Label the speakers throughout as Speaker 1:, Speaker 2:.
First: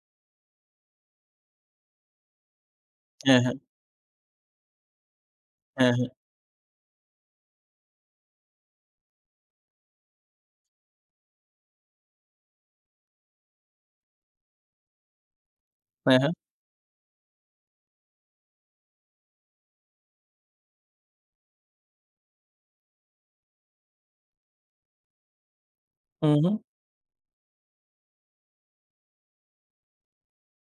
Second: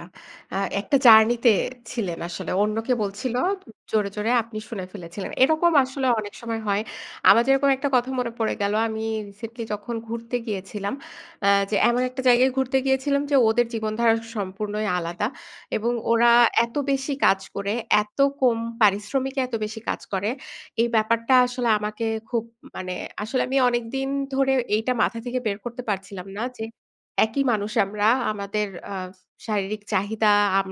Speaker 1: আচ্ছা, এ্যাঁ একটা জার্নি তে, ছিলেন আসলে। অন্যকে বলছিল
Speaker 2: হ্যাঁ, হ্যাঁ।
Speaker 1: জোরে, জোরে আপনি শুনে ফেলেছিলেন। এরকম
Speaker 2: হ্যাঁ,
Speaker 1: আসলে
Speaker 2: হ্যাঁ।
Speaker 1: অনেক সময় হয়। আমার যেরকম একটা কথা মনে পড়ে গেল, আমি রিসেন্টলি যখন ঘুরতে গিয়েছিলাম, এ্যাঁ যে এমন একটা জায়গায় ঘুরতে গিয়েছিলাম যে, ওদের জীবনধারা সম্পূর্ণই আলাদা। এবং
Speaker 2: হ্যাঁ,
Speaker 1: ওরা
Speaker 2: হ্যাঁ।
Speaker 1: এত বেশি কাজ করে, এত কম পারিশ্রমিকে, এত বেশি কাজ করে। এই ব্যাপারটা আসলে আমাকে খুব মানে আসলে আমি অনেকদিন ধরে এইটা মাথা থেকে বের করতে পারছিলাম
Speaker 2: হম,
Speaker 1: না,
Speaker 2: হম।
Speaker 1: যে একই মানুষ আমরা, আমাদের এ্যাঁ শারীরিক চাহিদা, আম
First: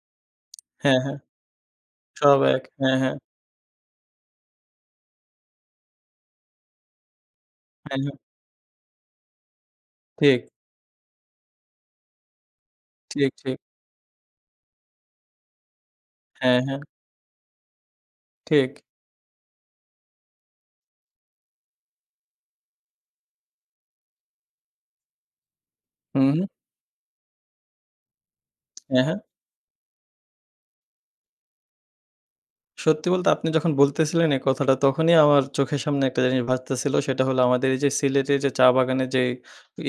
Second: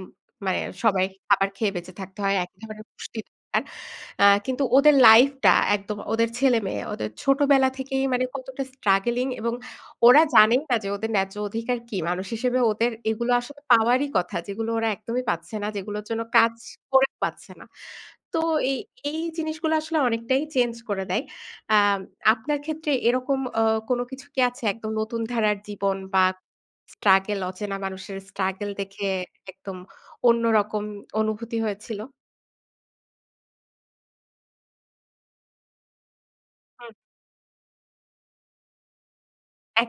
Speaker 1: মানে
Speaker 2: হ্যাঁ,
Speaker 1: সবাই
Speaker 2: হ্যাঁ।
Speaker 1: খাবার খেয়ে বেঁচে থাকতে হয়।
Speaker 2: সব
Speaker 1: একই
Speaker 2: এক,
Speaker 1: ধরনের
Speaker 2: হ্যাঁ, হ্যাঁ।
Speaker 1: পুষ্টি দরকার। এ্যাঁ কিন্তু ওদের লাইফ টা একদম ওদের ছেলেমেয়ে, ওদের ছোটবেলা থেকেই
Speaker 2: একদম।
Speaker 1: মানে কতটা স্ট্রাগলিং এবং ওরা
Speaker 2: ঠিক।
Speaker 1: জানেই না যে, ওদের ন্যায্য অধিকার কি? মানুষ হিসেবে ওদের
Speaker 2: ঠিক,
Speaker 1: এগুলো
Speaker 2: ঠিক।
Speaker 1: আসলে পাওয়ারই কথা। যেগুলো ওরা একদমই পাচ্ছে না। যেগুলোর জন্য কাজ
Speaker 2: হ্যাঁ, হ্যাঁ।
Speaker 1: করে পাচ্ছে না। তো
Speaker 2: ঠিক।
Speaker 1: এই জিনিসগুলো আসলে অনেকটাই চেঞ্জ করে দেয়। এ্যাঁ আপনার ক্ষেত্রে এরকম এ্যাঁ কোন কিছু কি আছে? একদম নতুন ধারার জীবন বা
Speaker 2: হুম।
Speaker 1: স্ট্রাগল অচেনা মানুষের স্ট্রাগল
Speaker 2: হ্যাঁ,
Speaker 1: দেখে,
Speaker 2: হ্যাঁ।
Speaker 1: একদম অন্যরকম অনুভূতি হয়েছিল।
Speaker 2: সত্যি বলতে আপনি যখন বলতেছিলেন এই কথাটা, তখনই আমার চোখের সামনে একটা জিনিস
Speaker 1: হু।
Speaker 2: ভাসতেছিল, সেটা হলো আমাদের এই যে সিলেটের যে চা বাগানের যে,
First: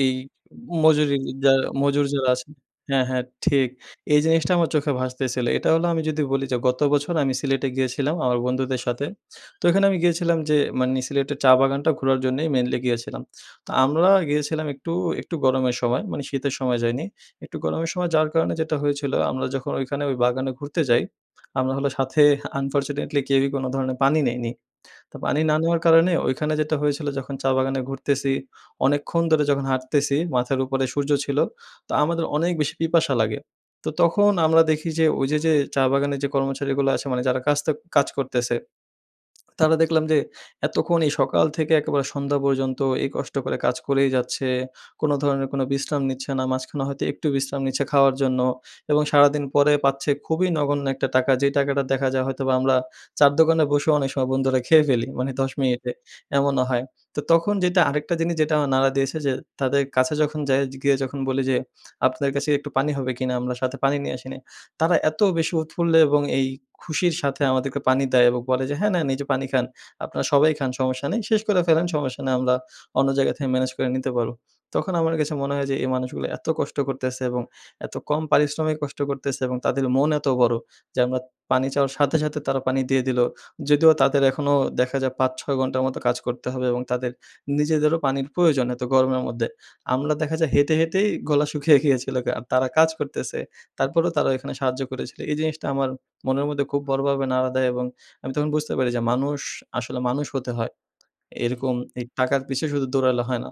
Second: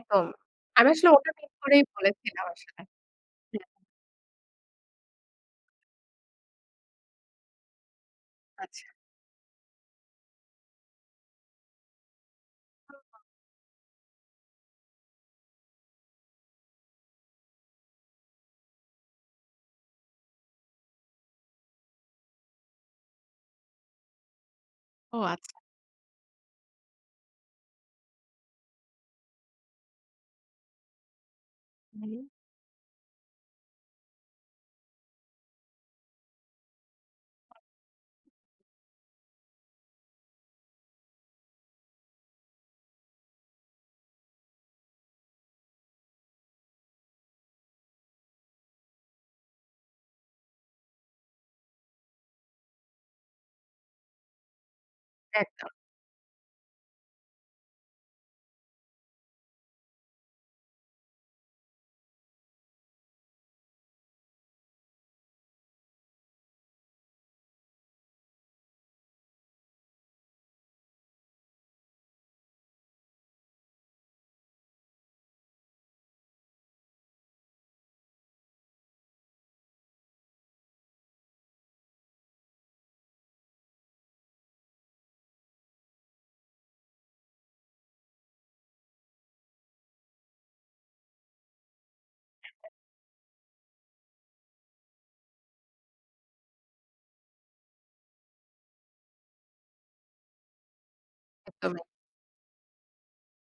Speaker 2: এ্যাঁ
Speaker 1: আমি আসলে
Speaker 2: মজুরি,
Speaker 1: ওটা ঠিক করেই
Speaker 2: মজুর যারা
Speaker 1: বলেছিলাম
Speaker 2: আছেন
Speaker 1: আসলে।
Speaker 2: হ্যাঁ, হ্যাঁ ঠিক, এই জিনিসটা আমার চোখে ভাসতেছিল। এটা হলো আমি যদি বলি যে, গত বছর আমি সিলেটে গিয়েছিলাম আমার বন্ধুদের
Speaker 1: আচ্ছা।
Speaker 2: সাথে। তো এখানে আমি গিয়েছিলাম যে, মানে সিলেটের চা বাগানটা ঘোরার জন্যেই মেইনলি গিয়েছিলাম। তো আমরা গিয়েছিলাম একটু, একটু গরমের সময়, মানে শীতের সময় যাইনি। একটু গরমের সময় যাওয়ার কারণে যেটা হয়েছিল আমরা যখন ঐখানে ওই বাগানে ঘুরতে যাই, আমরা হলো সাথে আনফরচুনেটলি কেউই কোন ধরনের পানি নেইনি। তো
Speaker 1: ও!
Speaker 2: পানি
Speaker 1: আচ্ছা।
Speaker 2: না নেওয়ার কারণে ওইখানে যেটা হয়েছিল, যখন চা বাগানে ঘুরতেছি অনেকক্ষণ ধরে যখন হাঁটতেছি, মাথার উপরে সূর্য ছিল, তো
Speaker 1: হম।
Speaker 2: আমাদের অনেক বেশি পিপাসা লাগে। তো তখন আমরা দেখি যে ওই যে, যে চা বাগানের যে কর্মচারীগুলো আছে মানে যারা কাজটা, কাজ করতেছে, তারা দেখলাম যে, এতক্ষণ এই সকাল থেকে একেবারে সন্ধ্যা পর্যন্ত এই কষ্ট করে কাজ করেই যাচ্ছে, কোনো ধরনের কোনো বিশ্রাম নিচ্ছে না মাঝখানে হয়তো একটু বিশ্রাম নিচ্ছে খাওয়ার জন্য এবং সারাদিন পরে পাচ্ছে খুবই নগণ্য একটা টাকা, যে টাকাটা দেখা যায়, হয়তোবা আমরা চা-র দোকানে বসে অনেক সময় বন্ধুরা খেয়ে ফেলি, মানে ১০
Speaker 1: একদম।
Speaker 2: মিনিটে, এমনও হয়, তো তখন যেটা, আরেকটা জিনিস যেটা আমার নাড়া দিয়েছে যে, তাদের কাছে যখন, যাই গিয়ে যখন বলি যে, "আপনাদের কাছে একটু পানি হবে কিনা? আমরা সাথে পানি নিয়ে আসি নাই," তারা এত বেশি উৎফুল্ল এবং এই খুশির সাথে আমাদেরকে পানি দেয় এবং বলে যে, "হ্যাঁ, নেন এই যে পানি খান, আপনারা সবাই খান সমস্যা নেই, শেষ করে ফেলেন, সমস্যা নেই, আমরা অন্য জায়গা থেকে ম্যানেজ করে নিতে পারব।" তখন আমার কাছে মনে হয় যে, এই মানুষগুলো এত কষ্ট করতেছে এবং এত কম পারিশ্রমিক কষ্ট করতেছে এবং তাদের মন এত বড়ো, যে আমরা পানি চাওয়ার সাথে, সাথে তারা পানি দিয়ে দিলো, যদিও তাদের এখনো দেখা যায় ৫-৬ ঘণ্টা মতো কাজ করতে হবে এবং তাদের নিজেদেরও পানির প্রয়োজন, এত গরমের মধ্যে আমরা দেখা যায়, হেঁটে, হেঁটেই গলা শুকিয়ে গিয়েছিলো আর তারা কাজ করতেছে তারপরেও তারা এখানে সাহায্য করেছিলো, এই জিনিসটা আমার মনের মধ্যে খুব বড়োভাবে নাড়া দেয় এবং আমি তখন বুঝতে পারি যে, মানুষ আসলে মানুষ হতে হয়, এরকম
Speaker 1: একদমই।
Speaker 2: এই টাকার পিছে শুধু দৌড়ালে হয় না।